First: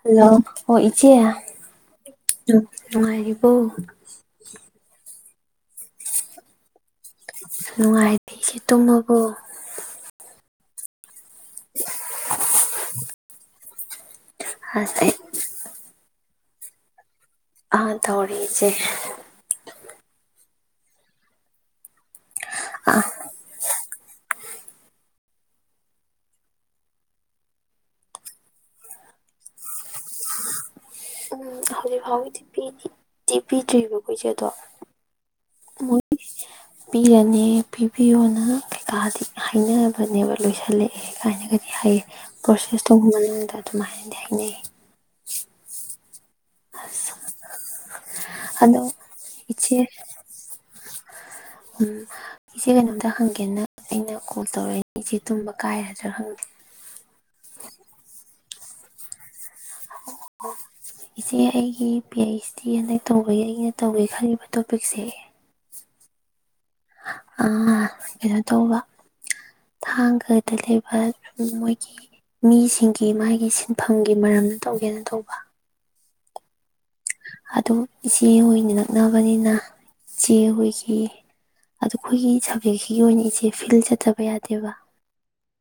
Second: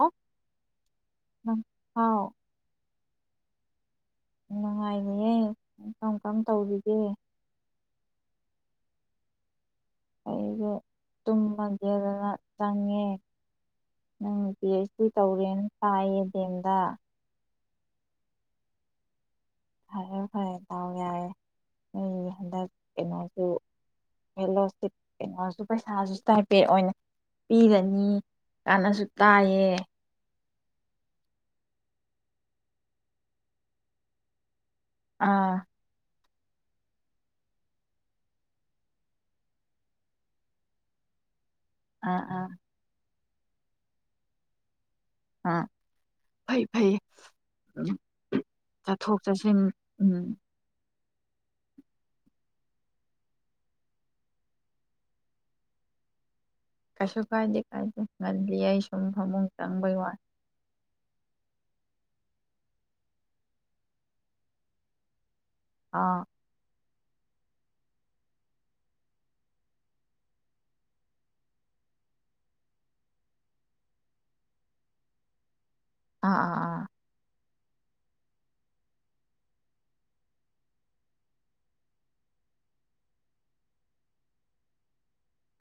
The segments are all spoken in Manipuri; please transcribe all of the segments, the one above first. ꯑꯣ ꯍꯜꯂꯣ ꯍꯣ ꯏꯆꯦ? ꯅꯪ ꯍꯥꯎ ꯅꯨꯡꯉꯥꯏꯔꯤꯕꯣ? ꯆꯦ ꯀꯔꯝ ꯀꯔꯝ ꯇꯧꯔꯤ ꯅꯨꯡꯉꯥꯏ ꯏꯆꯦ ꯇꯨꯝꯃꯕꯣ? ꯑꯕ ꯇꯨꯝꯃꯒꯦꯗꯅ ꯆꯪꯉꯦ꯫ ꯅꯪ ꯄꯤ ꯑꯩꯆ ꯑꯁ ꯗꯤ ꯑꯩ ꯇꯧꯔꯦꯅ ꯇꯥꯏꯌꯦ꯫ ꯗꯦꯝꯗ ꯑꯥ ꯇꯧꯔꯤ ꯏꯆꯦ ꯐꯔꯦ ꯐꯔꯦ ꯗꯥꯎ ꯌꯥꯏꯌꯦ ꯅꯣꯏ ꯍꯟꯗꯛ ꯀꯩꯅꯣꯁꯨ ꯍꯦꯂꯣ ꯀꯩꯅꯣꯁꯨ ꯄꯩꯁꯥꯁꯨ ꯏꯁꯇꯥꯏꯄꯦꯠ ꯑꯣꯏꯅ ꯄꯤꯒꯅꯤ ꯀꯥꯟꯅꯁꯨ ꯇꯥꯏꯌꯦ꯫ ꯎꯝ ꯍꯧꯖꯤꯛ ꯐꯥꯎꯒꯤꯗꯤ ꯄꯤꯗꯤ ꯄꯤꯗ꯭ꯔꯤꯕꯀꯣ ꯏꯆꯦ ꯑꯗꯣ ꯑꯥ ꯄꯤꯔꯅꯦ ꯄꯤꯕꯤꯌꯣꯅ ꯀꯩꯀꯥꯗꯤ ꯍꯥꯏꯅꯕꯅꯦꯕ ꯂꯣꯏꯁꯤꯜꯂꯛꯑꯦ ꯀꯥꯏꯅꯒ ꯍꯥꯏ ꯑꯥ ꯑꯥ ꯄ꯭ꯔꯣꯁꯦꯁꯇꯣ ꯉꯂꯤ ꯑꯗꯨꯃꯥꯏꯅꯗꯤ ꯍꯥꯏꯅꯩꯌꯦ ꯑ ꯐꯩ ꯐꯩ ꯎ ꯑꯗꯣ ꯆꯠꯊꯣꯛ ꯆꯠꯁꯤꯟ ꯏꯆꯦ ꯎꯝ ꯎꯝ ꯏꯆꯦ ꯀꯩꯅꯣꯝꯇ ꯍꯪꯒꯦꯅ ꯑꯩꯅ ꯀꯣꯜ ꯇꯧꯔꯛꯏꯅꯦ ꯏꯆꯦ ꯇꯨꯝꯕ ꯀꯥꯏꯔꯗ꯭ꯔꯥ ꯈꯪꯗꯦ꯫ ꯀꯩꯁ ꯀꯥꯏꯗꯦ ꯀꯥꯏꯗꯦ ꯉꯜꯂꯤꯌꯦ ꯑꯩꯁꯨ꯫ ꯎꯝ ꯍ ꯆꯪꯕꯩ ꯋꯥꯔ ꯏꯆꯦ ꯑꯩꯒꯤ ꯄꯤ ꯑꯩꯩꯆ ꯗꯤ ꯍꯟꯗꯛ ꯇꯧꯕꯒꯤ ꯑꯩꯅ ꯇꯧꯒꯦ ꯈꯜꯂꯤꯕ ꯇꯣꯄꯤꯛꯁꯦ ꯑꯥ ꯀꯩꯅꯣ ꯇꯧꯕ ꯊꯥꯡꯒꯗ ꯂꯩꯕ ꯃꯣꯏꯒꯤ ꯃꯤꯁꯤꯡꯒꯤ ꯃꯥꯒꯤ ꯁꯤꯟꯐꯝꯒꯤ ꯃꯔꯝꯗ ꯇꯧꯒꯦꯅ ꯇꯧꯕ ꯑꯥ ꯑꯥ ꯑꯥ ꯑꯗꯨꯝ ꯏꯆꯦ ꯍꯣꯏꯅ ꯅꯛꯅꯕꯅꯤꯅ ꯏꯆꯦ ꯍꯣꯏꯒꯤ ꯑꯗꯨ ꯑꯩꯈꯣꯏꯒꯤ ꯁꯕꯖꯦꯛꯁꯤꯒꯤ ꯑꯣꯏꯅ ꯏꯆꯦ ꯐꯤꯜ ꯆꯠꯇꯕ ꯌꯥꯗꯦꯕ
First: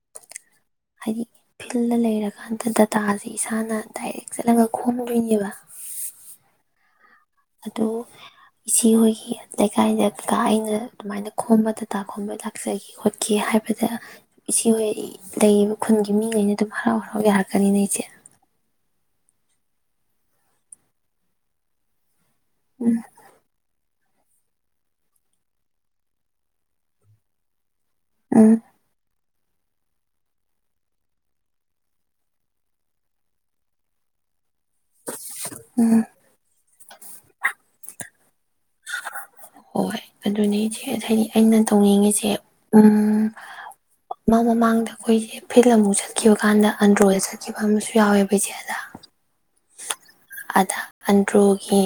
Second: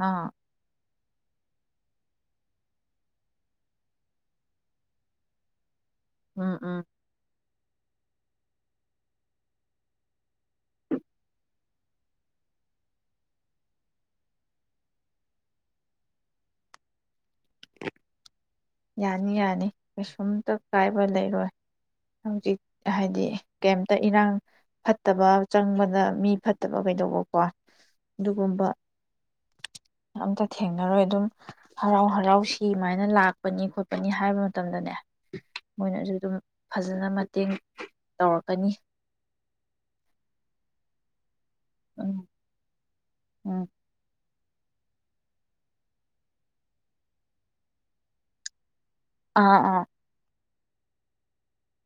ꯑꯥ ꯍꯥꯏꯗꯤ ꯐꯤꯜꯗ ꯂꯩꯔꯀꯥꯟꯗ ꯗꯇꯥꯁꯦ ꯏꯁꯥꯅ ꯗꯥꯏꯔꯦꯛ ꯆꯠꯂꯒ ꯈꯣꯝꯃꯣꯏꯅꯦꯕ ꯎꯝ ꯎꯝ ꯑꯗꯨ ꯏꯆꯦꯍꯣꯏꯒꯤ ꯂꯩꯀꯥꯏꯗꯀ ꯑꯩꯅ ꯑꯗꯨꯃꯥꯏꯅ ꯈꯣꯝꯕ ꯇꯇꯥ ꯈꯣꯝꯕ ꯂꯥꯛꯆꯒꯦ ꯈꯣꯠꯀꯦ ꯍꯥꯏꯕꯗ ꯏꯆꯦꯍꯣꯏ ꯂꯩꯔꯤꯕ ꯈꯨꯟꯒꯤ ꯃꯤꯉꯩꯅ ꯑꯗꯨꯝ ꯍꯔꯥꯎ ꯍꯔꯥꯎ ꯌꯥꯔꯛꯀꯅꯤꯅꯦ ꯑꯩꯁꯦ ꯌꯥꯅꯤ ꯌꯥꯅꯤ ꯀꯩꯁꯨꯝꯇ ꯀꯥꯏꯕ ꯂꯩꯔꯣꯏ ꯍꯧꯖꯤꯛ ꯎꯝ ꯍꯥꯏꯗꯤ ꯀꯦꯝ ꯇ ꯏꯔꯥꯡ ꯐꯠꯇꯕ ꯆꯪꯕꯗ ꯃꯤ ꯐꯠꯇꯕ ꯀꯩꯗꯧꯕꯀꯣ ꯎꯝ ꯑꯗꯨꯒꯨꯝꯕ ꯑꯝꯇ ꯊꯦꯡꯅꯔꯣꯏ ꯑꯗꯨꯝ ꯍꯔꯥꯎ ꯍꯔꯥꯎ ꯁꯤꯃꯥꯏꯅ ꯂꯥꯛ ꯈꯣꯠꯄꯅꯤ ꯈꯣꯠꯄ ꯍꯥꯏꯕ ꯃꯇꯝꯗꯅꯦ ꯎꯝ ꯃꯣꯏꯅꯁꯨ ꯑꯗꯨꯝ ꯐꯖꯅ ꯃꯇꯦꯡ ꯇꯧꯔꯛꯀꯅꯤ ꯍꯣꯏ ꯑꯗꯨꯅꯤ ꯍꯥꯏꯗꯤ ꯑꯩꯅ ꯎꯝ ꯇꯣꯡꯅꯤꯡꯉꯤꯁꯦ ꯎꯝ ꯎꯝ ꯃ ꯃꯃꯥꯡꯗ ꯑꯩꯈꯣꯏꯁꯦ ꯐꯤꯜ ꯑꯃꯨꯛ ꯆꯠꯈꯤꯕ ꯀꯥꯟꯗ ꯑꯟꯗ꯭ꯔꯣꯗ ꯆꯠꯈꯤꯕ ꯑꯃꯁꯨ ꯌꯥꯎꯋꯦꯕ ꯏꯩꯆꯦ ꯑꯗ ꯑꯥ ꯑꯥ ꯑꯗ ꯑꯟꯗ꯭ꯔꯣꯒꯤ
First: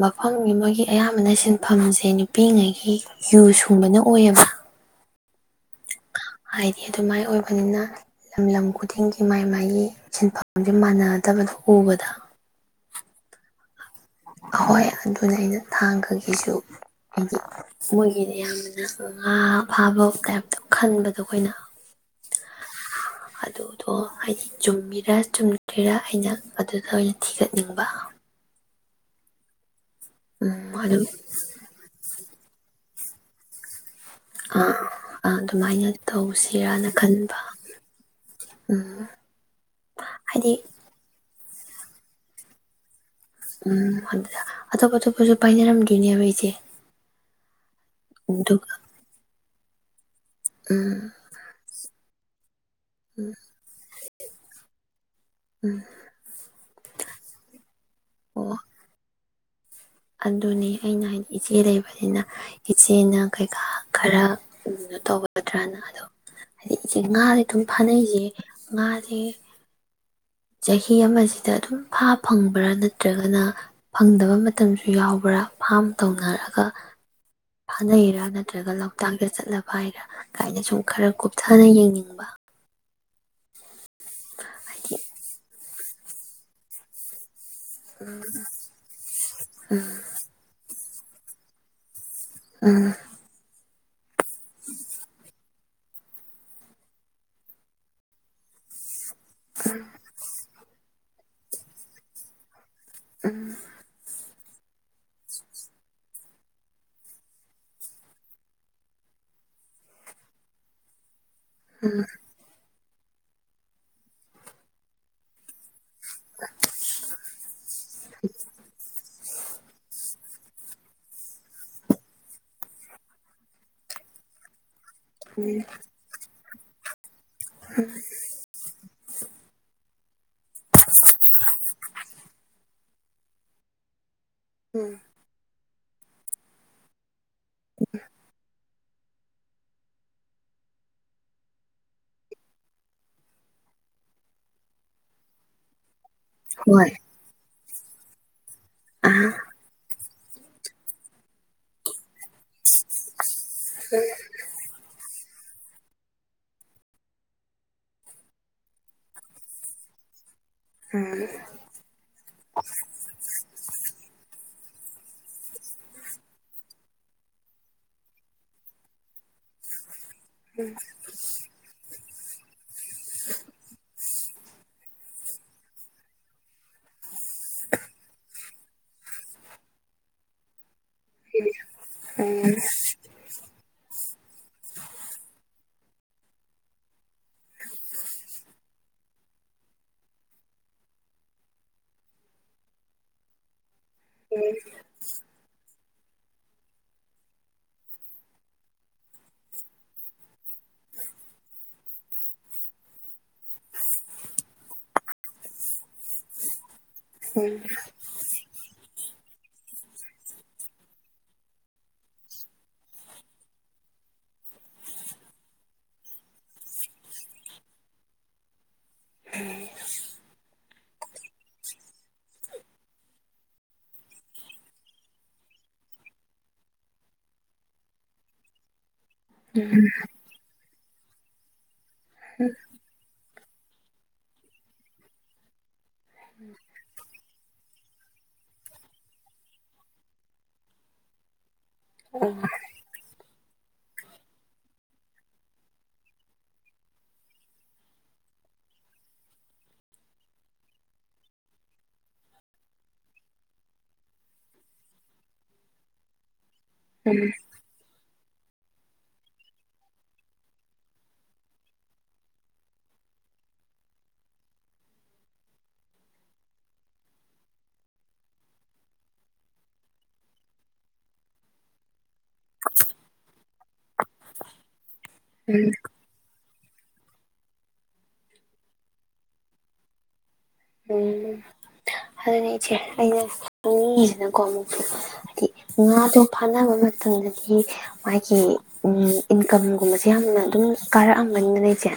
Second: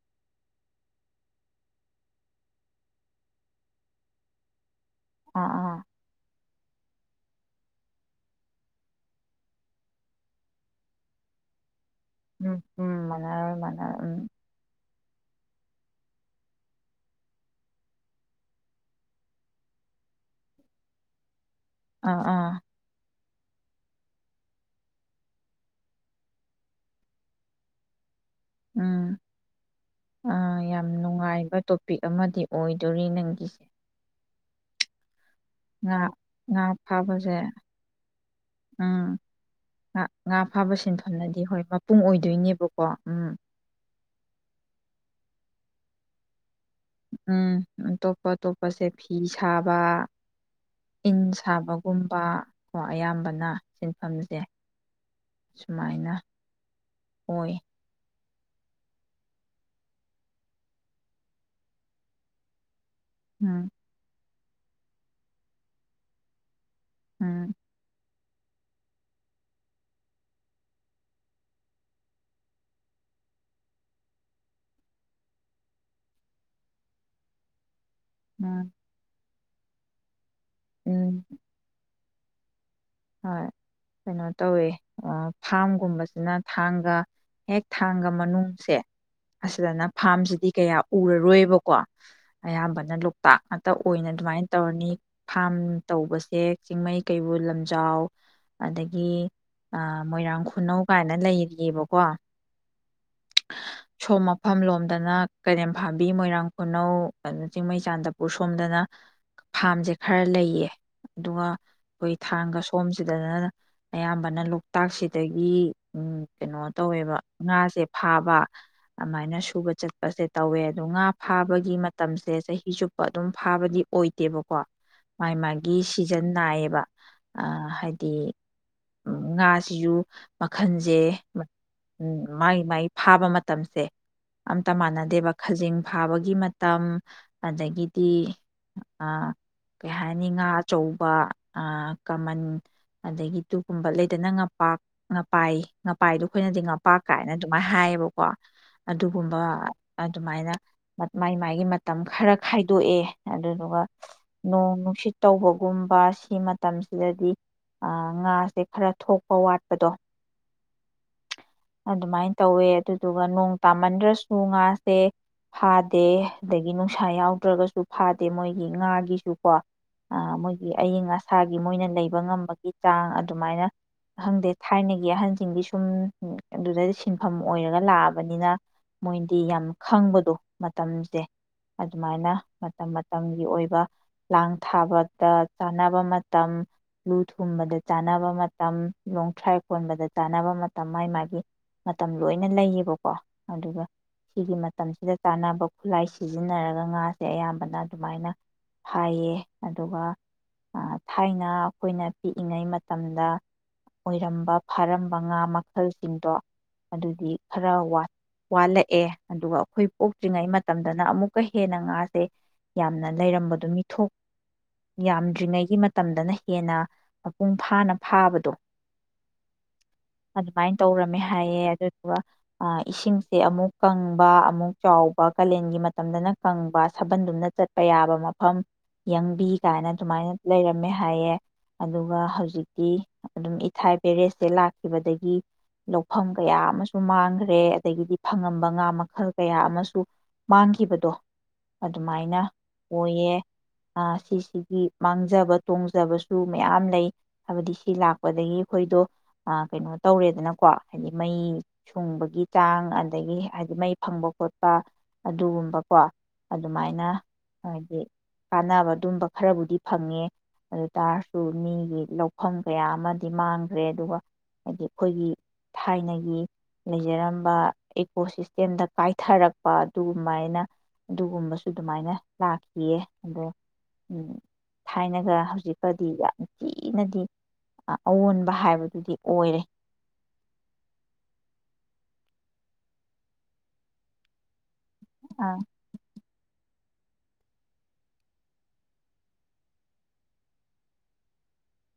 ꯃꯐꯝ ꯑꯃꯒꯤ ꯑꯌꯥꯝꯕꯅ ꯁꯤꯟꯐꯝꯁꯦ ꯅꯨꯄꯤꯉꯩꯒꯤ ꯌꯨ ꯁꯨꯡꯕꯅ ꯑꯣꯏꯌꯦꯕ ꯑꯥ ꯑꯥ ꯍꯥꯏꯗꯤ ꯑꯗꯨꯃꯥꯏ ꯑꯣꯏꯕꯅꯤꯅ ꯂꯝ ꯂꯝ ꯈꯨꯗꯤꯡꯒꯤ ꯃꯥꯏ ꯃꯥꯒꯤ ꯁꯤꯟꯐꯝꯁꯦ ꯃꯥꯟꯅꯗꯕꯗꯣ ꯎꯕꯗ ꯎꯝ ꯎꯝ ꯃꯅꯔꯣꯏ ꯃꯅꯔ ꯍꯣꯏ ꯑꯗꯨꯅ ꯑꯩꯅ ꯊꯥꯡ ꯈꯒꯤꯁꯨ ꯍꯥꯏꯗꯤ ꯃꯣꯏꯒꯤꯗ ꯑꯌꯥꯝꯕꯅ ꯉꯥ ꯐꯥꯕ ꯇꯥꯏꯞꯇꯣ ꯈꯟꯕꯗꯣ ꯑꯩꯈꯣꯏꯅ ꯑꯥ ꯑꯥ ꯑꯗꯨꯗꯣ ꯍꯥꯏꯗꯤ ꯆꯨꯝꯃꯤꯔꯥ ꯆꯨꯝꯗ꯭ꯣꯏꯔꯥ ꯑꯩꯅ ꯑꯗꯨꯗ ꯑꯣꯏꯅ ꯊꯤꯒꯠꯅꯤꯡꯕ ꯎꯝ ꯑ ꯎꯝ ꯌꯥꯝ ꯑꯗꯨꯝ ꯅꯨꯡꯉꯥꯏꯕ ꯇꯣꯄꯤꯛ ꯑꯃꯗꯤ ꯑꯣꯏꯗꯣꯔꯤ ꯅꯪꯒꯤꯁꯦ ꯑ ꯉꯥ ꯉꯥ ꯐꯥꯕꯁꯦ ꯎꯝ ꯉ ꯉꯥ ꯍꯥꯏꯗꯤ ꯐꯥꯕ ꯁꯤꯟꯐꯝꯅꯗꯤ ꯍꯣꯏ ꯃꯄꯨꯡ ꯑꯣꯏꯗꯣꯏꯅꯦꯕꯀꯣ ꯎꯝ ꯎꯝ ꯑꯗꯨꯗ ꯑꯇꯣꯞ ꯑꯇꯣꯞꯄꯁꯨ ꯄꯥꯏꯅꯔꯝꯗꯣꯏꯅꯦꯕ ꯑꯩꯁꯦ ꯎꯝ ꯎ ꯇꯣꯞꯄ ꯑꯗꯨꯒ ꯇꯣꯞꯄꯁꯦ ꯐꯤꯤꯁ ꯁꯥꯥꯕ ꯎꯝ ꯏꯟ ꯁꯥꯕꯒꯨꯝꯕ ꯀꯣ ꯎꯝ ꯑꯌꯥꯝꯕꯅ ꯊꯝꯖꯦ ꯎꯝ ꯁꯨꯃꯥꯏꯅ ꯑꯣꯏ ꯑꯣ ꯑꯗꯨꯅꯤ ꯑꯩꯅ ꯍꯥꯏꯗꯤ ꯏꯆꯦ ꯂꯩꯕꯅꯤꯅ ꯏꯆꯦꯅ ꯀꯩꯀꯥ ꯎꯝ ꯈꯔ ꯎꯅ ꯇꯧꯒꯗ꯭ꯔꯅ ꯑꯗꯣ ꯍꯥꯏꯗꯤ ꯏꯆꯦ ꯉꯥꯁꯦ ꯎꯝ ꯑꯗꯨꯝ ꯐꯥꯅꯩꯁꯦ ꯉꯥꯁꯦ ꯆꯍꯤ ꯑꯃꯁꯤꯗ ꯑꯗꯨꯝ ꯐꯥ ꯐꯪꯕ꯭ꯔꯥ ꯅꯠꯇ꯭ꯔꯒꯅ ꯐꯪꯗꯕ ꯃꯠ ꯃꯇꯝꯁꯨ ꯌꯥꯎꯕ꯭ꯔꯥ ꯐꯥꯝ ꯇꯧꯅꯔꯒ ꯐꯥꯅꯩꯔꯥ ꯎꯝ ꯅꯠꯇ꯭ꯔꯒ ꯂꯣꯛꯇꯥꯛꯗ ꯆꯠꯂꯒ ꯄꯥꯏꯔ ꯀꯥꯏꯅ ꯁꯨꯝ ꯈꯔ ꯎꯝ ꯀꯨꯞꯊꯅ ꯌꯦꯡꯅꯤꯡ ꯕꯥ ꯍꯣꯏ꯫ ꯀꯩꯅꯣ ꯇꯧꯋꯦ ꯑ ꯐꯥꯝ ꯀꯨꯝꯕꯁꯤꯅ ꯊꯥꯡꯒ ꯍꯦꯛ ꯊꯥꯡꯒ ꯃꯅꯨꯡꯁꯦ ꯑꯁꯤꯗꯅ ꯐꯥꯝꯁꯤꯗꯤ ꯀꯌꯥ ꯎꯔꯔꯣꯏꯕꯀꯣ꯫ ꯎꯝ ꯑꯌꯥꯝꯕꯅ ꯂꯣꯛꯇꯥꯛ ꯇ ꯑꯣꯏꯅ ꯑꯗꯨꯨꯃꯥꯏꯅ ꯇꯧꯔꯅꯤ ꯐꯥꯝ ꯇꯧꯕꯁꯦ ꯆꯤꯡꯃꯩ ꯀꯩꯕꯨꯜ ꯂꯝ ꯖꯥꯎ ꯑꯗꯒꯤ ꯒꯤ ꯃꯣꯏꯔꯥꯡ ꯈꯨꯅꯧ ꯃꯥꯏꯅ ꯂꯩꯔꯤꯌꯦꯕꯀꯣ ꯁꯣ ꯃ ꯃꯐꯝ ꯂꯣꯝꯗꯅ ꯀꯩꯔꯦꯝ ꯐꯥꯝꯕꯤ ꯃꯣꯏꯔꯥꯡ ꯈꯨꯅꯧ ꯀꯩꯅꯣ ꯆꯤꯡꯃꯩ ꯆꯥꯟꯗꯄꯨꯔ ꯁꯣꯝꯗꯅ ꯐꯥꯔꯝꯁꯦ ꯈꯔ ꯂꯩꯌꯦ꯫ ꯗꯨꯉꯥ ꯈꫭꯏ ꯑꯥꯡꯒ ꯁꯣꯝꯁꯤꯗꯅ ꯑꯌꯥꯝꯕꯅ ꯂꯣꯛꯇꯥꯛꯁꯤꯗꯒꯤ ꯎꯝ ꯀꯩꯅꯣ ꯇꯧꯋꯦꯕ ꯉꯥꯁꯦ ꯐꯥꯕ꯫ ꯑꯃꯥꯏꯅ ꯁꯨꯕ ꯆꯠꯄꯁꯦ ꯇꯧꯋꯦ ꯑꯗꯣ ꯉꯥ ꯐꯥꯕꯒꯤ ꯃꯇꯝꯁꯦ ꯆꯍꯤ ꯆꯨꯞꯄ ꯑꯗꯨꯝ ꯐꯥꯕꯗꯤ ꯑꯣꯏꯗꯦꯕꯀꯣ꯫ ꯃꯥꯥꯏ ꯃꯥꯒꯤ ꯁꯤꯖꯟ ꯅꯥꯏꯌꯦ꯫ ꯑ ꯍꯥꯏꯗꯤ ꯎꯝ ꯉꯥꯁꯤꯖꯨ ꯃꯈꯟꯁꯦ ꯃꯥꯏ ꯃꯥꯏ ꯐꯥꯕ ꯃꯇꯝꯁꯦ ꯑꯝꯇ ꯃꯥꯟꯅꯗꯦꯕ ꯈꯖꯤꯡ ꯐꯥꯕꯒꯤ ꯃꯇꯝ ꯑꯗꯒꯤꯗꯤ ꯑ ꯀꯩ ꯍꯥꯏꯅꯤ ꯉꯥ ꯑꯆꯧꯕ ꯑꯥ ꯀꯃꯟ ꯑꯗꯒꯤ ꯑꯗꯨꯒꯨꯒꯨꯝꯕ ꯂꯩꯗꯅ ꯉꯄꯥ ꯉꯄꯥꯏ ꯄꯥꯏꯗꯣ ꯑꯩꯈꯣꯏꯅꯗꯤ ꯍꯣꯏ ꯉꯝꯄꯥꯛ ꯀꯥꯏꯅ ꯑꯗꯨꯝ ꯍꯥꯏꯌꯦꯕꯀꯣ ꯑꯥ ꯑꯗꯨꯒꯨꯝꯕ ꯑꯗꯨꯃꯥꯏꯅ ꯃꯥꯏ ꯃꯥꯥꯏꯒꯤ ꯃꯇꯝ ꯈꯔ ꯈꯥꯏꯗꯣꯛꯑꯦ ꯑꯗꯨꯗꯨꯒ ꯅꯣꯡ ꯅꯨꯡꯁꯤꯠ ꯇꯧꯕꯒꯨꯝꯕ ꯁꯤ ꯃꯇꯝꯁꯤꯗꯗꯤ ꯉꯥꯁꯦ ꯈꯔ ꯊꯣꯛꯄ ꯋꯥꯠꯄꯗꯣ ꯎꯝ ꯑꯗꯨꯃꯥꯏꯅ ꯇꯧꯋꯦ ꯑꯗꯨꯗꯨꯒ ꯅꯣꯡ ꯇꯥꯃꯟꯗ꯭ꯔꯁꯨ ꯎ ꯉꯥꯁꯦ ꯐꯥꯗꯦ ꯑꯗꯒꯤ ꯅꯨꯡꯁꯥ ꯌꯥꯎꯗ꯭ꯔꯒꯁꯨ ꯐꯥꯗꯦ ꯃꯣꯏꯒꯤ ꯉꯥꯒꯤꯁꯨꯀꯣ ꯑ ꯃꯣꯏꯒꯤ ꯑꯏꯪ ꯑꯁ ꯁꯥꯒꯤ ꯃꯣꯏꯅ ꯂꯩ ꯉꯝꯕꯒꯤ ꯛ ꯆꯥꯡ ꯑꯗꯨꯃꯥꯏꯅ ꯍꯪꯗꯦ ꯊꯥꯏꯅꯒꯤ ꯑꯍꯟꯁꯤꯡꯗꯤ ꯁꯨꯝ ꯑꯗꯨꯗ ꯁꯤꯟ ꯃꯐꯝ ꯑꯣꯏꯔꯒ ꯂꯥꯛꯑꯕꯅꯤꯅ ꯃꯣꯏꯗꯤ ꯌꯥꯝ ꯈꯪꯕꯗꯣ ꯃꯇꯝꯁꯦ ꯑꯗꯨꯃꯥꯏꯅ ꯃꯇꯝ ꯃꯇꯝꯒꯤ ꯑꯣꯏꯕ ꯂꯥꯡ ꯊꯥꯕꯗ ꯆꯥꯅꯕ ꯃꯇꯝ ꯂꯨ ꯊꯨꯝꯕꯗ ꯆꯥꯅꯕ ꯃꯇꯝ ꯂꯣꯡ ꯇ꯭ꯔꯥꯏ ꯀꯣꯟꯕꯗ ꯆꯥꯅꯕ ꯃꯇꯝ ꯃꯥꯥꯏ ꯃꯥꯒꯤ ꯃꯇꯝ ꯂꯣꯏꯅ ꯂꯩꯌꯦꯕꯀꯣ ꯑꯗꯨꯒ ꯁꯤꯒꯤ ꯃꯇꯝꯁꯤꯗ ꯀꯥꯟꯅꯕ ꯈꯨꯠꯂꯥꯏ ꯁꯤꯖꯤꯟꯅꯔꯒ ꯉꯥꯁꯦ ꯑꯌꯥꯝꯕꯅ ꯑꯗꯨꯃꯥꯏꯅ ꯐꯥꯏꯌꯦ ꯑꯗꯨꯒ ꯊꯥꯏꯅ ꯑꯩꯈꯣꯏꯅ ꯄꯤꯛꯏꯉꯩ ꯃꯇꯝꯗ ꯑꯣꯏꯔꯝꯕ ꯐꯥꯔꯝꯕ ꯉꯥ ꯃꯈꯜꯁꯤꯡꯗꯣ ꯑꯗꯨꯗꯤ ꯈꯔ ꯋꯥꯠꯂꯛꯑꯦ ꯑꯗꯨꯒ ꯑꯩꯈꯣꯏ ꯄꯣꯛꯇ꯭ꯔꯤꯉꯩ ꯃꯇꯝꯗꯅ ꯑꯃꯨꯛꯀ ꯍꯦꯟꯅ ꯉꯥꯁꯦ ꯌꯥꯝꯅ ꯂꯩꯔꯝꯕꯗꯣ ꯃꯤꯊꯣꯛ ꯌꯥꯝꯗ꯭ꯔꯤꯉꯩꯒꯤ ꯃꯇꯝꯗꯅ ꯍꯦꯟꯅ ꯃꯄꯨꯡ ꯐꯥꯅ ꯐꯥꯕꯗꯣ ꯑ ꯃꯥꯏ ꯇꯧꯔꯝꯃꯦ ꯍꯥꯏꯌꯦ ꯑꯗꯨꯗꯨꯒ ꯏꯁꯤꯡꯁꯦ ꯑꯃꯨꯛ ꯀꯪꯕ ꯑꯃꯨꯛ ꯆꯥꯎꯕ ꯀꯥꯂꯦꯟꯒꯤ ꯃꯇꯝꯗꯅ ꯀꯪꯕ ꯁꯥꯕꯟꯗꯨꯝꯅ ꯆꯠꯄ ꯌꯥꯕ ꯃꯐꯝ ꯌꯦꯡꯕꯤ ꯀꯥꯏꯅ ꯑꯗꯨꯃꯥꯏꯅ ꯂꯩꯔꯝ ꯃꯦ ꯍꯥꯏꯌꯦ ꯑꯗꯨꯒ ꯍꯧꯖꯤꯛꯇꯤ ꯑꯗꯨꯝ ꯏꯊꯥꯏ ꯄꯕꯦꯔꯦꯖꯁꯦ ꯂꯥꯛꯈꯤꯕꯗꯒꯤ ꯂꯧꯐꯝ ꯀꯌꯥ ꯑꯃꯁꯨ ꯃꯥꯡꯈ꯭ꯔꯦ ꯐꯔꯦ ꯑꯗꯒꯤꯗꯤ ꯐꯪꯉꯝꯕ ꯉꯥ ꯃꯈꯜ ꯀꯌꯥ ꯑꯃꯁꯨ ꯃꯥꯡꯈꯤꯕꯗꯣ ꯑꯗꯨꯃꯥꯏꯅ ꯑꯣꯏꯌꯦ ꯑ ꯁꯤꯁꯤꯒꯤ ꯃꯥꯡꯖꯕ ꯇꯣꯡꯖꯕꯁꯨ ꯃꯌꯥꯝ ꯂꯩ ꯍꯥꯏꯕꯗꯤ ꯁꯤ ꯂꯥꯛꯄꯗꯒꯤ ꯑꯩꯈꯣꯏꯗꯣ ꯀꯩꯅꯣ ꯇꯧꯔꯦꯗꯅꯀꯣ ꯍꯥꯏꯗꯤ ꯃꯩ ꯁꯨꯡꯕꯒꯤ ꯆꯥꯡ ꯑꯗꯒꯤ ꯍꯥꯏꯗꯤ ꯃꯩ ꯐꯪꯕ ꯈꯣꯠꯄ ꯑꯗꯨꯒꯨꯝꯕꯀꯣ ꯑꯗꯨꯃꯥꯏꯅ ꯎꯝ ꯎꯝ ꯍꯥꯏꯗꯤ ꯀꯥꯟꯅꯕ ꯑꯗꯨꯝꯕ ꯈꯔꯕꯨꯗꯤ ꯐꯪꯉꯦ ꯑꯗꯨ ꯇꯥꯔꯁꯨ ꯃꯤꯒꯤ ꯂꯧꯐꯝ ꯀꯌꯥ ꯑꯃꯗꯤ ꯃꯥꯡꯈ꯭ꯔꯦ ꯑꯗꯨꯒ ꯍꯥꯏꯗꯤ ꯑꯩꯈꯣꯏꯒꯤ ꯊꯥꯏꯅꯒꯤ ꯂꯩꯖꯔꯝꯕ ꯏꯀꯣ ꯁꯤꯁꯇꯦꯝꯗ ꯀꯥꯏꯊꯔꯛꯄ ꯑꯗꯨꯒꯃꯥꯏꯅ ꯑꯗꯨꯒꯨꯝꯕꯁꯨ ꯑꯗꯨꯃꯥꯏꯅ ꯂꯥꯛꯈꯤꯌꯦ ꯑꯗꯣ ꯎ ꯊꯥꯏꯅ ꯍꯧꯖꯤꯛꯄꯗꯤ ꯅꯤꯡꯊꯤꯅꯗꯤ ꯑꯑꯣꯟꯕ ꯍꯥꯏꯕꯗꯨꯗꯤ ꯑꯣꯏꯔꯦ ꯎꯝ ꯑꯗꯨꯅꯦꯩꯅꯅ ꯀꯣꯃ ꯑꯥ ꯍꯥꯏꯗꯤ ꯉꯥꯗꯣ ꯐꯥꯅꯕ ꯑꯃ ꯃꯇꯝꯗꯗꯤ ꯃꯥꯒꯤ ꯏꯟꯀꯝꯒꯨꯝꯕꯁꯦ ꯌꯥꯝꯅ ꯑꯗꯨꯝ ꯀꯥꯔꯛꯑꯝꯕꯅꯤꯅ ꯂꯩꯁꯦ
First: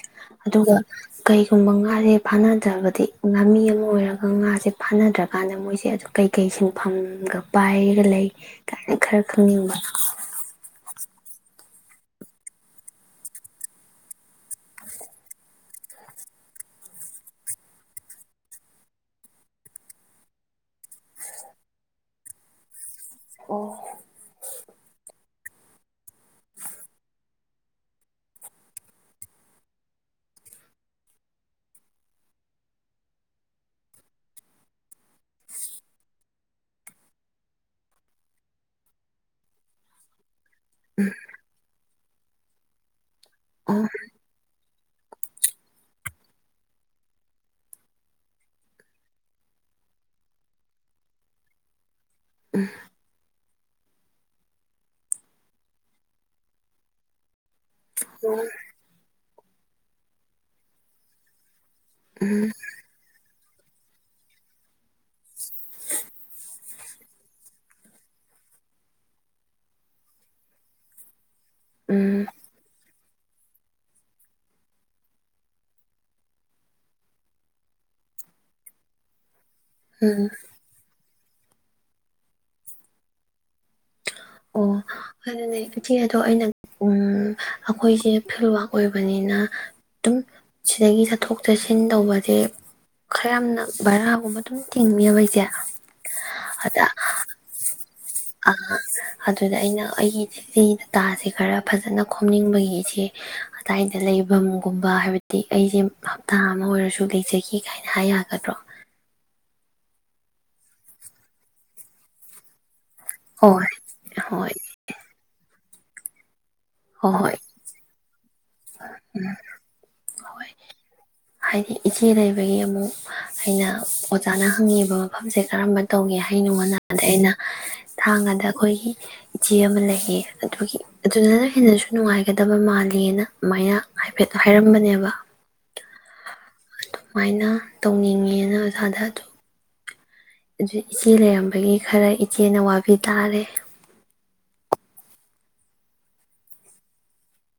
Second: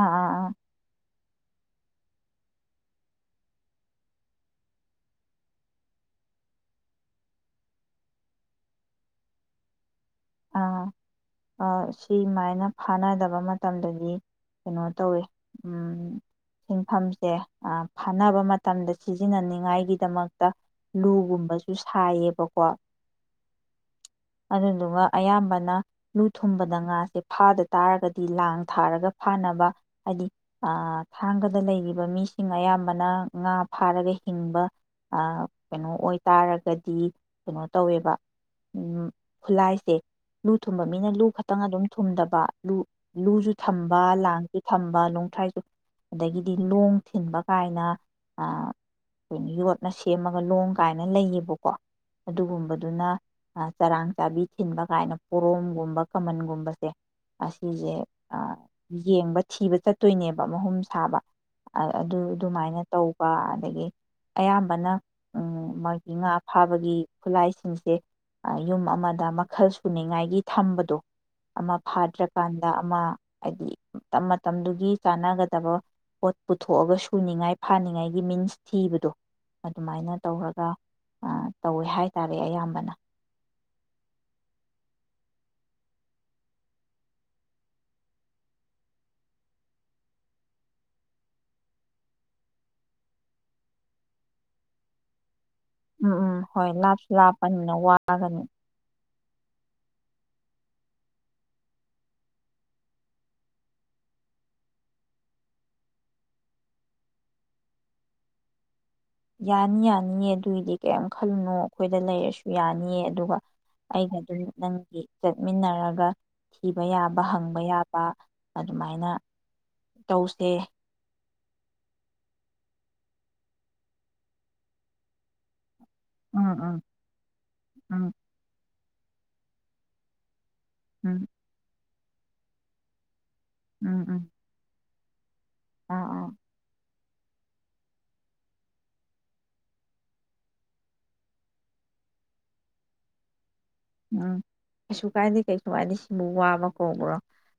ꯑꯥ ꯑꯥ ꯑꯥ ꯀꯩꯒꯨꯝꯕ ꯉꯥꯁꯦ ꯐꯥꯅꯗꯕꯗ ꯍꯥꯏꯗꯤ ꯉꯥꯃꯤ ꯑꯃ ꯑꯣꯏꯔꯒ ꯉꯥꯁꯦ ꯐꯥꯅꯗ꯭ꯔꯀꯥꯟꯗ ꯃꯣꯏꯁꯦ ꯑꯗꯨ ꯀꯩꯀꯩ ꯁꯤꯟꯐꯝꯒ ꯄꯥꯏꯒ ꯂꯩ ꯀꯥꯏꯅ ꯈꯔ ꯈꯪꯅꯤꯡꯕ ꯑ ꯁꯤꯃꯥꯏꯅ ꯐꯥꯅꯗꯕ ꯃꯇꯝꯗꯗꯤ ꯀꯩꯅꯣ ꯇꯧꯋꯦ ꯁꯤꯟꯐꯝꯁꯦ ꯐꯥꯅꯕ ꯃꯇꯝꯗ ꯁꯤꯖꯤꯟꯅꯅꯤꯡꯉꯥꯏꯒꯤꯗꯃꯛꯇ ꯂꯨꯒꯨꯝꯕꯁꯨ ꯁꯥꯏꯌꯦꯕꯀꯣ ꯑꯣ ꯑꯗꯨꯗ ꯑꯗꯨ ꯋꯥ ꯑꯌꯥꯝꯕꯅ ꯂꯨ ꯊꯨꯝꯕꯗ ꯉꯥꯁꯦ ꯐꯥꯗ ꯇꯥꯔꯒꯗꯤ ꯂꯥꯡ ꯊꯥꯔꯒ ꯐꯥꯅꯕ ꯍꯥꯏꯗꯤ ꯊꯥꯡꯒꯗ ꯂꯩꯔꯤꯕ ꯃꯤꯁꯤꯡ ꯑꯌꯥꯝꯕꯅ ꯉꯥ ꯐꯥꯔꯒ ꯍꯤꯡꯕ ꯀꯩꯅꯣ ꯑꯣꯏꯇꯥꯔꯒꯗꯤ ꯀꯩꯅꯣ ꯇꯧꯋꯦꯕ ꯈꯨꯂꯥꯏꯁꯦ ꯂꯨ ꯊꯨꯝꯕ ꯃꯤꯅ ꯂꯨ ꯈꯛꯇꯪ ꯑꯗꯨꯝ ꯊꯨꯝꯗꯕ ꯂꯨ ꯂꯨꯁꯨ ꯊꯝꯕ ꯂꯥꯡꯁꯨ ꯊꯝꯕ ꯂꯣꯡꯊ꯭ꯔꯥꯏꯁꯨ ꯑꯗꯒꯤꯗꯤ ꯂꯣꯡ ꯊꯤꯟꯕ ꯀꯥꯏꯅ ꯀꯩꯅꯣ ꯌꯣꯠꯅ ꯁꯦꯝꯃꯒ ꯂꯣꯡ ꯀꯥꯏꯅ ꯂꯩꯌꯦꯕꯀꯣ ꯑꯗꯨꯒꯨꯝꯕꯗꯨꯅ ꯆꯔꯥꯡ ꯆꯥꯕꯤ ꯊꯤꯟꯕ ꯁꯨꯃꯥꯏꯅ ꯄꯣꯔꯣꯝꯒꯨꯝꯕ ꯀꯃꯟꯒꯨꯝꯕꯁꯦ ꯑꯁꯤꯁꯦ ꯌꯦꯡꯕ ꯊꯤꯕ ꯆꯠꯇꯣꯏꯅꯦꯕ ꯃꯍꯨꯝ ꯁꯥꯕ ꯑꯗꯨ ꯎꯝ ꯑꯗꯨꯃꯥꯏꯅ ꯇꯧꯕ ꯑꯗꯒꯤ ꯑꯌꯥꯝꯕꯅ ꯎꯝ ꯃꯥ ꯏ ꯐꯥꯕꯒꯤ ꯈꯨꯠꯂꯥꯏꯁꯤꯡꯁꯦ ꯌꯨꯝ ꯑꯃꯗ ꯃꯈꯜ ꯄꯨꯨꯅꯤꯡꯉꯥꯏꯒꯤ ꯊꯝꯕꯗꯣ ꯑꯃ ꯎꯝ ꯐꯥꯗ꯭ꯔꯀꯥꯟꯗ ꯑꯃ ꯍꯥꯏꯗꯤ ꯃꯇꯝ ꯃꯇꯝꯗꯨꯒꯤ ꯆꯥꯅꯒꯗꯕ ꯄꯣꯠ ꯄꯨꯊꯣꯛꯑꯒ ꯁꯨꯅꯤꯡꯉꯥꯏ ꯐꯥꯅꯤꯡꯉꯥꯏꯒꯤ ꯃꯤꯟꯁ ꯊꯤꯕꯗꯣ ꯑꯗꯨꯃꯥꯏꯅ ꯎꯝ ꯇꯧꯔꯒ ꯇꯧꯋꯦ ꯍꯥꯏꯇꯥꯔꯦ ꯑꯌꯥꯝꯕꯅ ꯑꯣ ꯑꯗꯨꯅꯦ ꯎꯆꯦꯛ ꯑꯗꯣ ꯑꯩꯅ ꯑꯩꯈꯣꯏꯁꯦ ꯐꯤꯜꯋꯥꯛ ꯑꯣꯏꯕꯅꯤꯅ ꯑꯗꯨꯝ ꯁꯤꯗꯒꯤ ꯆꯠꯊꯣꯛ ꯆꯠꯁꯤꯟ ꯇꯧꯕꯁꯦ ꯈꯔ ꯌꯥꯝꯅ ꯚꯔꯥꯒꯨꯝꯕ ꯑꯗꯨꯝ ꯇꯤꯡꯃꯤꯕ ꯏꯆꯦ ꯎꯝ ꯎꯝ ꯍꯣꯏ ꯂꯥꯞꯁꯨ ꯂꯥꯞꯄꯅꯤꯅ ꯋꯥ ꯑ ꯑꯗꯨꯗ ꯑꯩꯅ ꯑꯩꯒꯤ ꯂꯤ ꯗꯇꯥꯁꯦ ꯈꯔ ꯐꯖꯅ ꯈꯣꯝꯅꯤꯡꯕꯒꯤꯁꯦ ꯑꯗꯥꯏꯗ ꯂꯩꯐꯝꯒꯨꯝꯕ ꯍꯥꯏꯕꯗꯤ ꯑꯩꯁꯦ ꯍꯞꯇꯥ ꯑꯃ ꯑꯣꯏꯔꯁꯨ ꯂꯩꯖꯈꯤ ꯀꯥꯏꯅ ꯍꯥꯏ ꯌꯥꯒꯗ꯭ꯔꯣ ꯌꯥꯅꯤ ꯌꯥꯅꯤꯌꯦ ꯑꯗꯨꯏꯗꯤ ꯀꯔꯤꯝ ꯈꯜꯂꯨꯅꯣ ꯑꯩꯈꯣꯏꯗ ꯂꯩꯔꯁꯨ ꯌꯥꯅꯤꯌꯦ ꯑꯗꯨꯒ ꯍꯣꯏ ꯑꯩꯒ ꯑꯗꯨꯝ ꯍꯣꯏ ꯅꯪꯒꯤ ꯆꯠꯃꯤꯟꯅꯔ ꯒ ꯊꯤꯕ ꯌꯥꯕ ꯍꯪꯕ ꯌꯥꯕ ꯑꯗꯨꯃꯥꯏꯅ ꯎꯝ ꯍꯣꯏ ꯇꯧꯁꯦ ꯍꯥꯏꯗꯤ ꯏꯆꯦ ꯂꯩꯕꯒꯤ ꯑꯃꯨꯛ ꯑꯩꯅ ꯑꯣꯖꯥꯅ ꯍꯪꯉꯕ ꯃꯐꯝꯁꯦ ꯀꯔꯝꯕ ꯇꯧꯒꯦ ꯎꯝ ꯎꯝ ꯍꯥꯏꯩꯅꯅꯨꯡꯅꯥꯗ ꯑꯩꯅ ꯎꯝ ꯊꯥꯡꯒꯗ ꯑꯩꯈꯣꯏꯒꯤ ꯟ ꯂꯩ ꯑꯗꯨꯒꯤ ꯎꯝ ꯑꯗꯨꯅꯅ ꯍꯦꯟꯅꯁꯨ ꯅꯨꯡꯉꯥꯏꯒꯗꯕ ꯃꯥꯂꯦꯅ ꯑꯗꯨꯃꯥꯏꯅ ꯍꯥꯏꯐꯦꯠꯇ ꯍꯥꯏꯔꯝꯕꯅꯦꯕ ꯑ ꯑꯥ ꯑꯗꯨꯃꯥꯏꯅ ꯇꯧꯅꯤꯡꯉꯦꯅ ꯑꯣꯖꯥꯗ ꯑꯗꯨ ꯑꯗꯨ ꯏꯆꯦ ꯂꯩꯔꯝꯕꯒꯤ ꯈꯔ ꯏꯆꯦꯅ ꯋꯥꯕꯤ ꯇꯥꯔꯦ ꯎ ꯀꯩꯁꯨ ꯀꯥꯏꯗꯦ ꯀꯩꯁꯨ ꯀꯥꯏꯗꯦ ꯁꯤꯕꯨ ꯋꯥꯕ ꯀꯧꯕ꯭ꯔꯣ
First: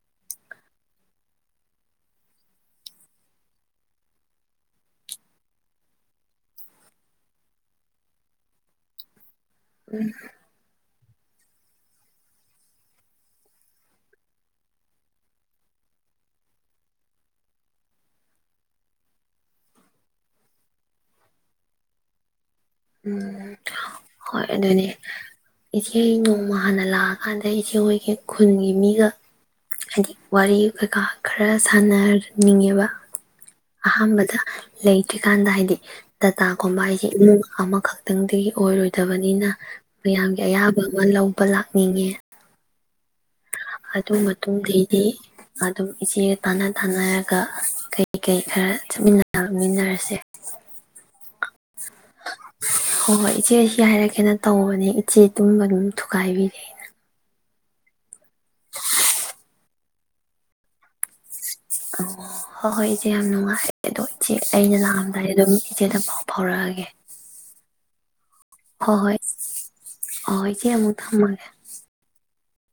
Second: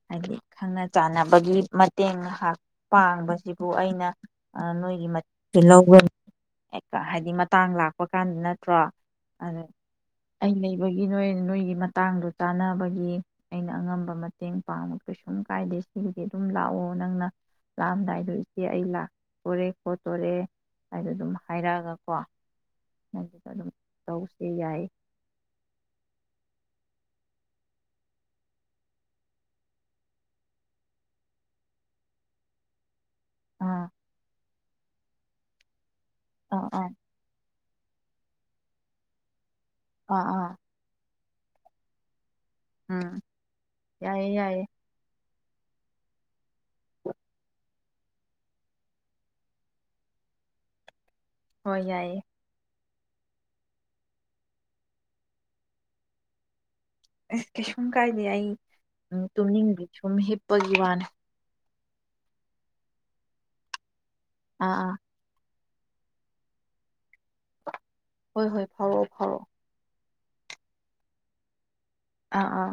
ꯍꯥꯏꯗꯤ ꯈꯪꯅ ꯆꯥꯟꯅꯕꯒꯤ ꯃꯇꯦꯡ ꯉꯍꯥꯛ ꯄꯥꯡꯕꯁꯤꯕꯨ ꯑꯩꯅ ꯅꯣꯏꯒꯤ ꯃꯇꯅꯤ ꯍꯥꯏꯗꯤ ꯃꯇꯥꯡ ꯂꯥꯛꯄ ꯀꯥꯟꯗ ꯅꯠꯇ꯭ꯔꯣ ꯑ ꯑ ꯂꯩꯕ ꯒꯤ ꯅꯣꯏ ꯅꯣꯏꯒꯤ ꯃꯇꯥꯡꯗꯣ ꯆꯥꯟꯅꯕꯒꯤ ꯑꯩꯅ ꯑꯉꯝꯕ ꯃꯇꯦꯡ ꯄꯥꯡꯕ ꯀꯩꯁꯨꯝ ꯀꯥꯏꯗꯦ ꯁꯤꯕꯨꯗꯤ ꯑꯗꯨꯝ ꯂꯥꯛꯑꯣ ꯅꯪꯅ ꯂꯥꯛꯑꯝꯗꯥꯏꯗꯣ ꯏꯆꯦ ꯑꯩ ꯂꯥꯛꯇꯣꯔꯦ ꯈꯣꯠꯇꯣꯔꯦ ꯍꯥꯏꯗꯣ ꯑꯗꯨꯝ ꯍꯥꯏꯔꯛꯑꯒꯀꯣ ꯅꯪꯒꯤꯗꯣ ꯎꯝ ꯑꯗꯨꯝ ꯍꯣꯏ ꯇꯧꯁꯦ ꯌꯥꯏ ꯑꯗꯨꯅꯦ ꯏꯆꯦ ꯅꯣꯡꯃ ꯍꯥꯟꯅ ꯂꯥꯛꯑꯀꯥꯟꯗ ꯏꯆꯦ ꯍꯣꯏꯒꯤ ꯈꯨꯟꯒꯤ ꯃꯤꯒ ꯍꯥꯏꯗꯤ ꯋꯥꯔꯤ ꯀꯩꯀꯥ ꯈꯔ ꯁꯥꯟꯅꯅꯤꯡꯉꯦꯕ ꯑꯥ ꯑꯍꯕꯗ ꯂꯩꯇ꯭ꯔꯤꯀꯥꯟꯗ ꯍꯥꯏꯗꯤ ꯑꯥ ꯇꯥꯇꯥꯒꯨꯝꯕ ꯑꯥ ꯍꯥꯏꯁꯦ ꯑꯃꯨꯛ ꯑꯃꯈꯛꯇꯪꯗꯤ ꯑꯣꯏꯔꯣꯏꯗꯕꯅꯤꯅ ꯑꯥ ꯃꯌꯥꯝꯒꯤ ꯑꯥ ꯑꯌꯥꯕ ꯑꯃ ꯂꯧ ꯂꯄ ꯂꯥꯛꯅꯤꯡꯉꯦ ꯎꯝ ꯑꯗꯨ ꯌꯥꯏꯌꯦ ꯌꯥꯏꯌꯦ ꯃꯇꯨꯡꯗꯩꯗꯤ ꯑꯗꯨ ꯑꯗꯨꯝ ꯇꯅ ꯊꯅꯒ ꯀꯩ ꯀꯩ ꯈꯔ ꯆꯠꯃꯤꯟꯅꯃꯤꯟꯅꯔꯁꯦ ꯍꯣꯏ ꯌꯥꯏꯌꯦ ꯍꯣꯏ ꯍꯣꯏ ꯏꯆꯦ ꯑꯁꯤ ꯍꯥꯏꯔꯛꯀꯦꯅ ꯇꯧꯕꯅꯦ ꯏꯆꯦ ꯇꯨꯝꯕ ꯑꯗꯨꯝ ꯊꯨꯒꯥꯏꯕꯤꯔꯦ ꯑꯁ ꯀꯩꯁꯨꯝ ꯀꯥꯏꯗꯦ ꯑꯩ ꯇꯨꯝꯅꯤꯡꯗꯦ ꯁꯨꯝ ꯍꯤꯞꯄꯒꯤ ꯋꯥꯅꯤ ꯍꯣꯏ ꯍꯣꯏ ꯏꯆꯦ ꯌꯥꯝ ꯅꯨꯡꯉꯥꯏꯔꯦ ꯑꯗꯣ ꯁꯤ ꯑꯥ ꯑꯩꯅ ꯑꯥ ꯂꯥꯛꯑꯝꯗꯥꯏ ꯑꯗꯨꯝ ꯏꯆꯦꯗ ꯄꯥꯎ ꯐꯥꯎꯔꯛꯑꯒꯦ ꯍꯣꯏ ꯍꯣꯏ ꯐꯥꯎꯔꯛꯑꯣ ꯐꯥꯎꯔꯛꯑꯣ ꯍꯣꯏ ꯏꯆꯦ ꯑꯃꯨꯛ ꯊꯝꯃꯒꯦ ꯑꯥ ꯑꯥ